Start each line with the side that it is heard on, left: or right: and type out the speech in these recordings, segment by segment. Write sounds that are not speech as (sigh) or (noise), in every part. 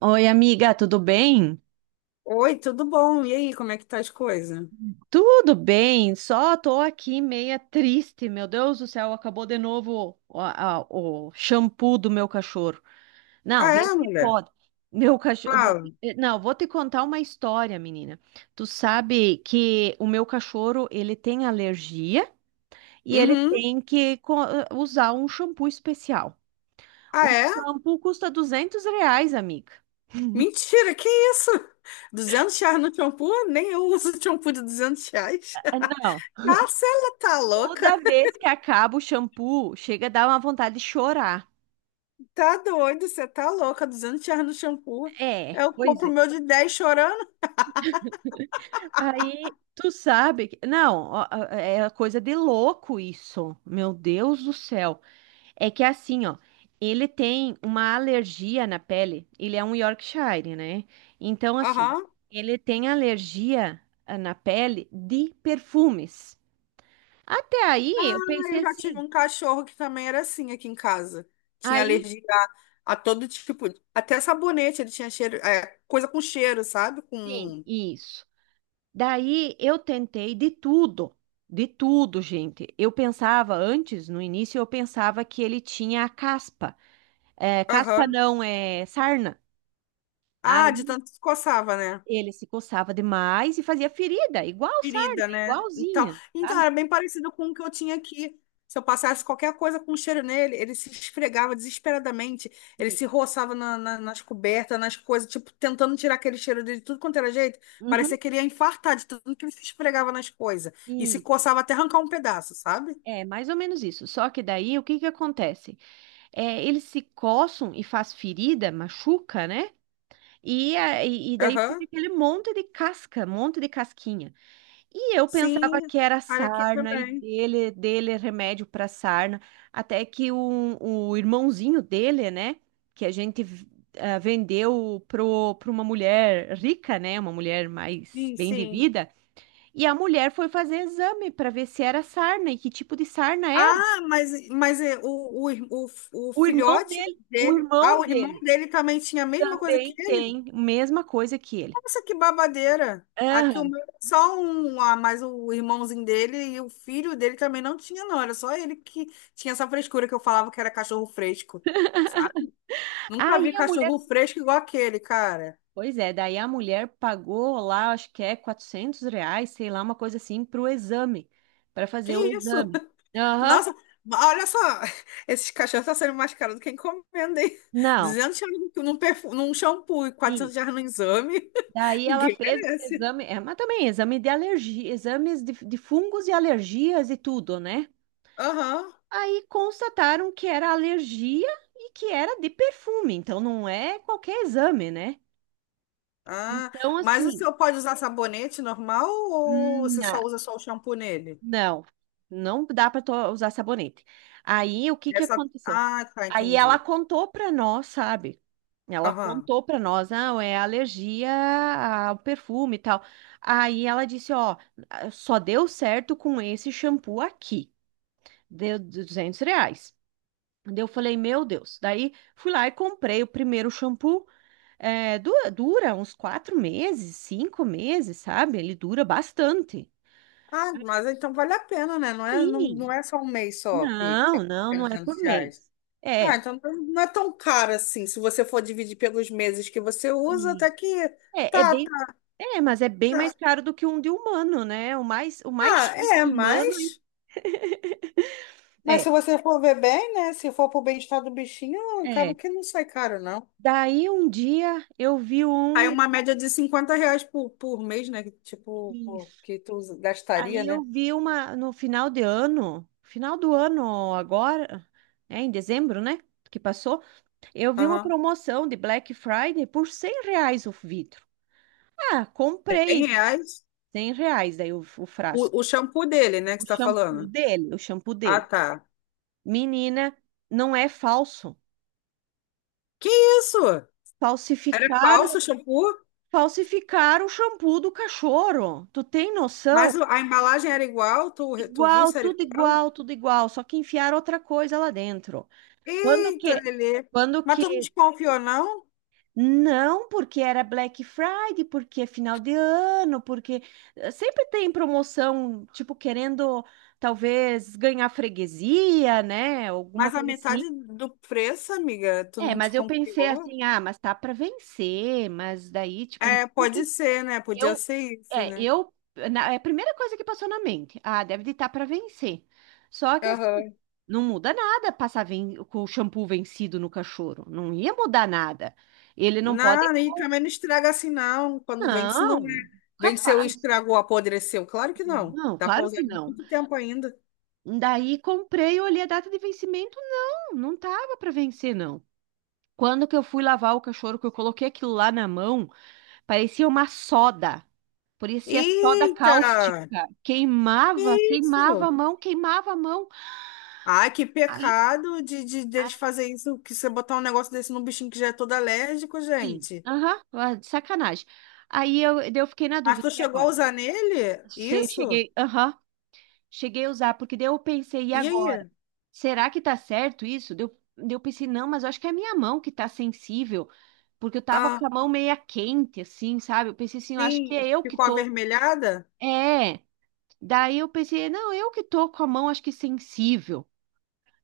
right: Oi, amiga, tudo bem?
left: Oi, tudo bom? E aí, como é que tá as coisas?
right: Tudo bem, só tô aqui meia triste. Meu Deus do céu, acabou de novo o shampoo do meu cachorro. Não,
left: Ah,
right: vê
left: é,
right: se
left: mulher?
right: pode. Meu cachorro.
left: Fala.
right: Não, vou te contar uma história, menina. Tu sabe que o meu cachorro ele tem alergia e ele
left: Uhum.
right: tem que usar um shampoo especial.
left: Ah,
right: O
left: é?
right: shampoo custa R$ 200, amiga.
left: Mentira, que isso? (laughs) R$ 200 no shampoo? Nem eu uso (laughs) shampoo de R$ 200.
right: Não.
left: (laughs) Ah, você tá
right: Toda
left: louca?
right: vez que acaba o shampoo, chega a dar uma vontade de chorar.
left: Tá doido, você tá louca. R$ 200 no shampoo.
right: É,
left: Eu
right: pois
left: compro o
right: é.
left: meu de 10 chorando.
right: Aí, tu sabe que... Não, ó, ó, é coisa de louco isso. Meu Deus do céu. É que assim, ó, ele tem uma alergia na pele. Ele é um Yorkshire, né? Então, assim,
left: Aham.
right: ele tem alergia na pele de perfumes. Até
left: Ah,
right: aí, eu pensei
left: eu já tive
right: assim.
left: um cachorro que também era assim aqui em casa. Tinha
right: Aí,
left: alergia a todo tipo, até sabonete, ele tinha cheiro, é, coisa com cheiro, sabe?
right: sim,
left: Com.
right: isso. Daí eu tentei de tudo, gente. Eu pensava antes, no início, eu pensava que ele tinha a caspa. É, caspa
left: Aham.
right: não, é sarna.
left: Ah, de
right: Aí
left: tanto que coçava, né?
right: ele se coçava demais e fazia ferida, igual sarna,
left: Ferida, né? Então,
right: igualzinha,
left: então,
right: sabe?
left: era bem parecido com o que eu tinha aqui. Se eu passasse qualquer coisa com cheiro nele, ele se esfregava desesperadamente, ele se
right: Isso.
left: roçava nas cobertas, nas coisas, tipo, tentando tirar aquele cheiro dele, tudo quanto era jeito.
right: Uhum.
left: Parecia que ele ia infartar de tanto que ele se esfregava nas coisas. E se
right: Isso.
left: coçava até arrancar um pedaço, sabe?
right: É, mais ou menos isso. Só que daí o que que acontece? É, eles se coçam e faz ferida, machuca, né? E daí fica
left: Aham.
right: aquele monte de casca, monte de casquinha. E eu pensava
left: Sim,
right: que era
left: cara aqui
right: sarna e
left: também.
right: dele é remédio para sarna, até que o irmãozinho dele, né, que a gente vendeu pra uma mulher rica, né, uma mulher mais
left: Sim,
right: bem de
left: sim.
right: vida, e a mulher foi fazer exame para ver se era sarna e que tipo de sarna
left: Ah,
right: era.
left: mas, mas o
right: O irmão
left: filhote
right: dele, o
left: dele, ah,
right: irmão
left: o irmão
right: dele
left: dele também tinha a mesma coisa que
right: também
left: ele?
right: tem a mesma coisa que ele.
left: Nossa, que babadeira! Aqui o
right: Aham.
left: meu era só um, ah, mas o irmãozinho dele e o filho dele também não tinha, não. Era só ele que tinha essa frescura que eu falava que era cachorro fresco, sabe? Nunca
right: Aí
left: vi
right: a mulher
left: cachorro fresco igual aquele, cara.
right: Pois é, daí a mulher pagou lá, acho que é R$ 400, sei lá, uma coisa assim, para o exame, para
left: Que
right: fazer o
left: isso?
right: exame.
left: (laughs)
right: Aham,
left: Nossa, olha só, (laughs) esses cachorros estão sendo mais caros do que encomenda, hein?
right: não,
left: R$ 200 num shampoo e quatrocentos
right: isso.
left: reais no exame.
right: Daí ela
left: Ninguém
right: fez esse
left: merece.
right: exame, é, mas também exame de alergia, exames de fungos e alergias e tudo, né?
left: Aham.
right: Aí constataram que era alergia e que era de perfume, então não é qualquer exame, né?
left: Ah,
right: Então,
left: mas o
right: assim,
left: senhor pode usar sabonete normal ou
right: hum,
left: você só usa só o shampoo nele?
right: não, não dá para usar sabonete. Aí o que que aconteceu?
left: Ah, tá,
right: Aí ela
left: entendi.
right: contou para nós, sabe? Ela
left: Aham.
right: contou para nós, não, é alergia ao perfume e tal. Aí ela disse, ó, só deu certo com esse shampoo aqui. Deu R$ 200. Daí eu falei, meu Deus. Daí fui lá e comprei o primeiro shampoo. É, dura uns 4 meses, 5 meses, sabe? Ele dura bastante.
left: Ah, mas então vale a pena, né? Não é, não,
right: Sim.
left: não é só um mês só que
right: Não,
left: é
right: não, não é por
left: R$ 300.
right: mês.
left: Ah,
right: É,
left: então não é tão caro assim. Se você for dividir pelos meses que você usa,
right: isso.
left: até que
right: é, é
left: tá,
right: bem,
left: tá,
right: mas é bem
left: tá.
right: mais caro do que um de humano, né? O mais
left: Ah,
right: chique
left: é,
right: de humano
left: mas... Mas se
right: é,
left: você for ver bem, né? Se for pro bem-estar do bichinho, acaba
right: é.
left: que não sai caro, não.
right: Daí um dia eu vi
left: Aí
right: um,
left: uma média de R$ 50 por mês, né? Que, tipo,
right: isso.
left: que tu gastaria,
right: Aí eu
left: né?
right: vi uma no final de ano, final do ano agora, é em dezembro, né? Que passou, eu vi uma
left: Aham.
right: promoção de Black Friday por R$ 100 o vidro. Ah, comprei
left: R$ 100.
right: R$ 100 daí o
left: O,
right: frasco.
left: o shampoo dele, né, que
right: O
left: você tá
right: shampoo
left: falando.
right: dele, o shampoo
left: Ah,
right: dele.
left: tá.
right: Menina, não é falso.
left: Que isso? Era
right: Falsificar,
left: falso o shampoo?
right: falsificar o shampoo do cachorro. Tu tem noção?
left: Mas a embalagem era igual? Tu viu
right: Igual,
left: se era
right: tudo
left: igual?
right: igual, tudo igual, só que enfiaram outra coisa lá dentro. Quando
left: Eita,
right: que?
left: Lelê.
right: Quando
left: Mas tu não
right: que?
left: desconfiou, não?
right: Não, porque era Black Friday, porque é final de ano, porque sempre tem promoção, tipo querendo talvez ganhar freguesia, né? Alguma
left: Mas a
right: coisa assim.
left: metade do preço, amiga, tu
right: É,
left: não
right: mas eu pensei
left: desconfiou?
right: assim, ah, mas tá para vencer, mas daí, tipo,
left: É,
right: mesmo
left: pode
right: que
left: ser, né? Podia
right: Eu,
left: ser isso,
right: é,
left: né?
right: eu, na- é a primeira coisa que passou na mente, ah, deve estar para vencer. Só que assim,
left: Aham.
right: não muda nada passar com o shampoo vencido no cachorro, não ia mudar nada. Ele não pode,
left: Não, e também não estraga assim, não. Quando vende, se não é.
right: não,
left: Vende se eu
right: capaz.
left: estragou, apodreceu. Claro que não.
right: Não,
left: Dá para
right: claro
left: usar
right: que não.
left: muito tempo ainda.
right: Daí comprei, olhei a data de vencimento, não, não tava para vencer não. Quando que eu fui lavar o cachorro, que eu coloquei aquilo lá na mão. Parecia uma soda. Parecia soda
left: Eita!
right: cáustica.
left: Que
right: Queimava, queimava
left: isso!
right: a mão, queimava a mão.
left: Ai, que
right: Aí,
left: pecado de deles fazer isso, que você botar um negócio desse num bichinho que já é todo alérgico,
right: assim,
left: gente.
right: aham, de sacanagem. Aí eu fiquei na
left: Mas
right: dúvida,
left: tu
right: e
left: chegou a
right: agora?
left: usar nele? Isso?
right: Cheguei, aham, cheguei a usar, porque daí eu pensei, e
left: E
right: agora?
left: aí?
right: Será que tá certo isso? Daí eu pensei, não, mas eu acho que é a minha mão que tá sensível, porque eu tava com
left: Ah,
right: a mão meia quente, assim, sabe? Eu pensei assim, eu acho que é
left: sim.
right: eu que
left: Ficou
right: tô.
left: avermelhada?
right: É. Daí eu pensei, não, eu que tô com a mão, acho que sensível.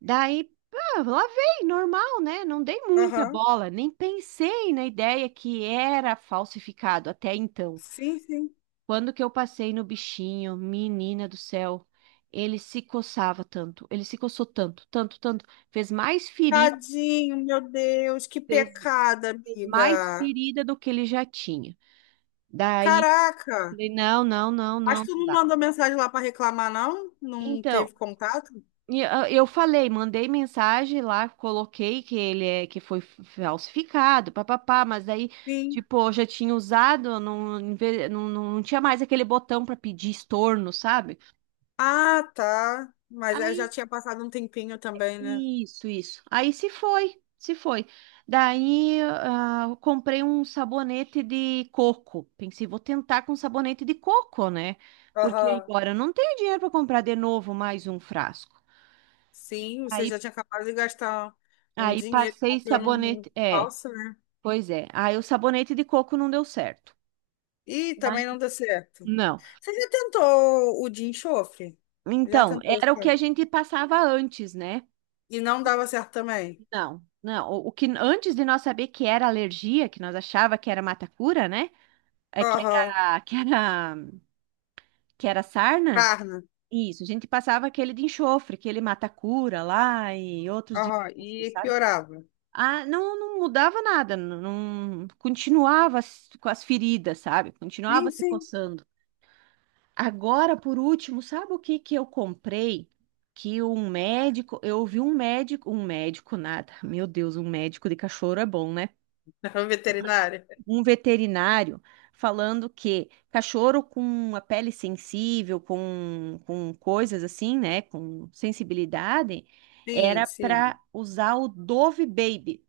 right: Daí, lavei, normal, né? Não dei muita
left: Aham.
right: bola, nem pensei na ideia que era falsificado até então.
left: Sim, sim.
right: Quando que eu passei no bichinho, menina do céu, ele se coçava tanto, ele se coçou tanto, tanto, tanto, fez mais ferida,
left: Tadinho, meu Deus, que
right: fez,
left: pecado,
right: fez mais
left: amiga.
right: ferida do que ele já tinha. Daí,
left: Caraca!
right: falei, não, não, não,
left: Mas
right: não,
left: tu
right: não
left: não
right: dá.
left: mandou mensagem lá para reclamar, não? Não
right: Então,
left: teve contato?
right: eu falei, mandei mensagem lá, coloquei que ele é que foi falsificado, papapá, mas aí,
left: Sim.
right: tipo, eu já tinha usado, não, não, não, não tinha mais aquele botão para pedir estorno, sabe?
left: Ah, tá. Mas eu já
right: Aí,
left: tinha passado um tempinho também, né?
right: isso, isso. Aí se foi, se foi. Daí, eu comprei um sabonete de coco. Pensei, vou tentar com sabonete de coco, né? Porque
left: Aham.
right: agora eu não tenho dinheiro para comprar de novo mais um frasco.
left: Sim, você
right: Aí,
left: já tinha acabado de gastar um
right: aí
left: dinheiro
right: passei
left: comprando um
right: sabonete, é.
left: falso, né?
right: Pois é. Aí o sabonete de coco não deu certo.
left: E
right: Ai,
left: também não deu certo.
right: não.
left: Você já tentou o de enxofre? Já
right: Então,
left: tentou,
right: era o que a
left: sabe?
right: gente passava antes, né?
left: E não dava certo também.
right: Não, não. O que antes de nós saber que era alergia, que nós achava que era matacura, né? É que
left: Aham.
right: era, que era, que era sarna.
left: Carne.
right: Isso, a gente passava aquele de enxofre, aquele matacura lá e outros de
left: Aham.
right: enxofre,
left: E
right: sabe?
left: piorava.
right: Ah, não, não mudava nada, não, continuava com as feridas, sabe? Continuava
left: Sim,
right: se
left: sim.
right: coçando. Agora, por último, sabe o que que eu comprei? Que um médico, eu ouvi um médico nada, meu Deus, um médico de cachorro é bom, né?
left: (laughs) Veterinária.
right: Um veterinário falando que cachorro com a pele sensível, com coisas assim, né? Com sensibilidade,
left: Sim,
right: era
left: sim.
right: para usar o Dove Baby,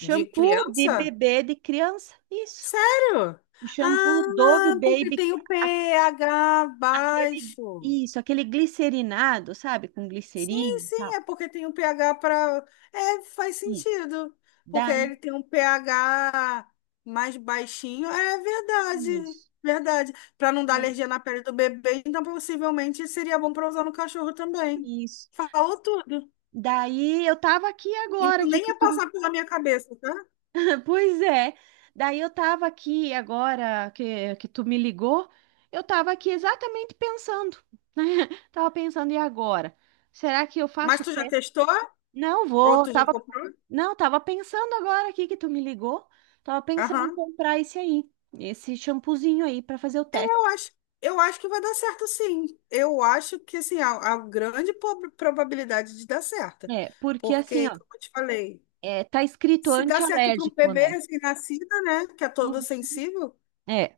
left: De
right: de
left: criança?
right: bebê de criança. Isso,
left: Sério?
right: o shampoo Dove
left: Ah, porque
right: Baby.
left: tem o pH
right: Aquele,
left: baixo.
right: isso, aquele glicerinado, sabe? Com
left: Sim,
right: glicerina e
left: sim,
right: tal.
left: é porque tem o pH para. É, faz
right: Isso.
left: sentido. Porque
right: Daí,
left: ele tem um pH mais baixinho. É verdade,
right: isso.
left: verdade. Para não dar
right: Daí,
left: alergia na pele do bebê, então possivelmente seria bom para usar no cachorro também.
right: isso.
left: Falou tudo.
right: Daí eu tava aqui
left: Isso
right: agora, que,
left: nem
right: que
left: ia
right: tu.
left: passar pela minha cabeça, tá?
right: (laughs) Pois é. Daí eu tava aqui agora que tu me ligou, eu tava aqui exatamente pensando, né? (laughs) Tava pensando, e agora? Será que eu
left: Mas
right: faço o
left: tu já
right: teste?
left: testou?
right: Não
left: Ou
right: vou,
left: tu já
right: tava.
left: comprou?
right: Não, tava pensando agora aqui que tu me ligou, tava pensando em
left: Aham.
right: comprar esse aí, esse shampoozinho aí pra fazer o teste.
left: Eu acho, eu acho que vai dar certo, sim. Eu acho que assim, há grande probabilidade de dar certo.
right: É, porque assim,
left: Porque,
right: ó,
left: como eu te falei,
right: é, tá escrito
left: se dá certo para um
right: antialérgico,
left: bebê
right: né?
left: recém-nascido, né? Que é todo
right: Uhum.
left: sensível,
right: É,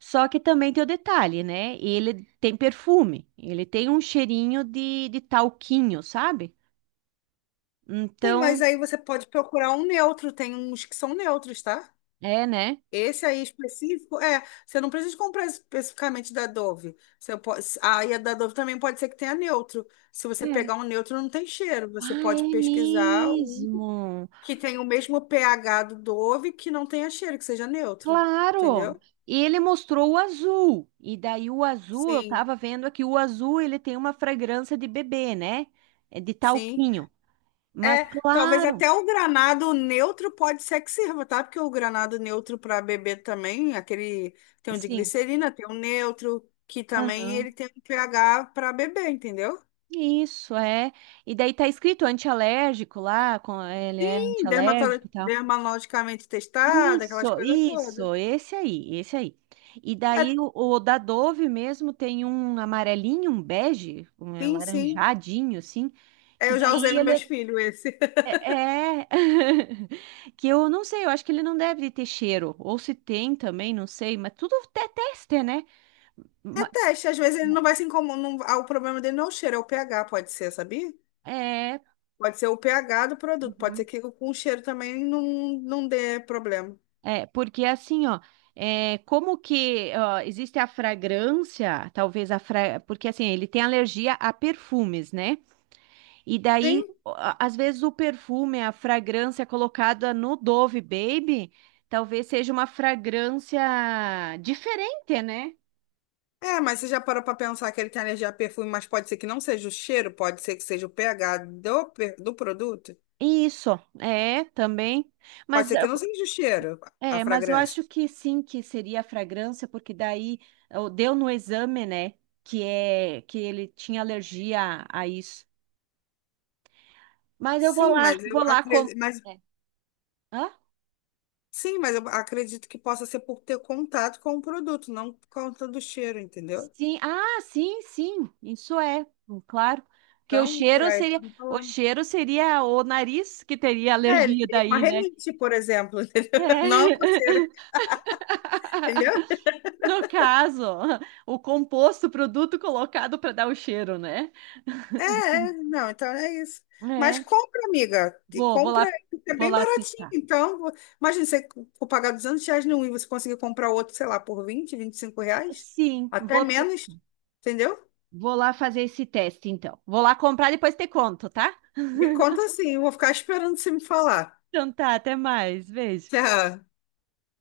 right: só que também tem o detalhe, né? Ele tem perfume, ele tem um cheirinho de talquinho, sabe?
left: tem, mas
right: Então,
left: aí você pode procurar um neutro, tem uns que são neutros, tá?
right: é, né?
left: Esse aí específico, é, você não precisa comprar especificamente da Dove. Você pode, aí a da Dove também pode ser que tenha neutro. Se você
right: É.
left: pegar um neutro, não tem cheiro. Você
right: Ah,
left: pode
right: é
left: pesquisar um
right: mesmo.
left: que tenha o mesmo pH do Dove, que não tenha cheiro, que seja neutro,
right: Claro.
left: entendeu?
right: E ele mostrou o azul. E daí o azul, eu
left: Sim,
right: tava vendo aqui, o azul ele tem uma fragrância de bebê, né? É de
left: sim.
right: talquinho. Mas
left: É, talvez
right: claro,
left: até o granado neutro pode ser que sirva, tá? Porque o granado neutro para bebê também, aquele tem um de
right: sim.
left: glicerina, tem um neutro, que também ele tem um pH para bebê, entendeu?
right: Isso, é. E daí tá escrito antialérgico lá, ele é
left: Sim,
right: antialérgico e tal.
left: dermatologicamente testado, aquelas
right: Isso,
left: coisas todas.
right: isso, esse aí, esse aí. E
left: É,
right: daí o da Dove mesmo tem um amarelinho, um bege, um
left: sim, sim.
right: laranjadinho, assim,
left: É,
right: que
left: eu já usei
right: daí
left: nos
right: ele
left: meus filhos esse.
right: é, é- (laughs) que eu não sei, eu acho que ele não deve ter cheiro, ou se tem também, não sei, mas tudo é teste, né?
left: É
right: Ma-
left: teste, às vezes ele não vai se incomodar. O problema dele não é o cheiro, é o pH, pode ser, sabia?
right: É,
left: Pode ser o pH do produto, pode ser
right: uhum.
left: que com o cheiro também não dê problema.
right: É, porque assim, ó, é, como que ó, existe a fragrância, porque assim, ele tem alergia a perfumes, né? E
left: Sim?
right: daí, ó, às vezes o perfume, a fragrância colocada no Dove Baby, talvez seja uma fragrância diferente, né?
left: É, mas você já parou pra pensar que ele tem alergia a perfume, mas pode ser que não seja o cheiro, pode ser que seja o pH do produto,
right: Isso, é, também.
left: pode
right: Mas
left: ser que
right: eu-
left: não seja o cheiro, a
right: mas eu
left: fragrância.
right: acho que sim, que seria a fragrância, porque daí ó, deu no exame, né? Que é que ele tinha alergia a isso. Mas eu
left: Sim, mas eu
right: vou lá como.
left: acredito, mas
right: É. Hã?
left: sim, mas eu acredito que possa ser por ter contato com o produto, não por conta do cheiro, entendeu?
right: Sim, ah, sim, sim, isso é, claro. Porque o
left: Então,
right: cheiro
left: tá,
right: seria,
left: estamos
right: o
left: falando.
right: cheiro seria o nariz que teria
left: É, ele
right: alergia
left: teria uma
right: daí, né? É.
left: renite, por exemplo, (laughs) entendeu? Não uma
right: (laughs)
left: coceira, entendeu?
right: No caso, o composto, o produto colocado para dar o cheiro, né?
left: É, não, então é isso. Mas
right: É.
left: compra, amiga, e
right: Vou
left: compra,
right: lá,
left: é
right: vou
left: bem
right: lá
left: baratinho.
right: testar.
left: Então, imagina você for pagar R$ 200 num e você conseguir comprar outro, sei lá, por vinte R$ 25,
right: Sim,
left: até menos, entendeu?
right: vou lá fazer esse teste, então. Vou lá comprar, depois te conto, tá?
left: Me conta assim, eu vou ficar esperando você me falar.
right: Então tá, até mais.
left: (laughs)
right: Beijo.
left: Tchau.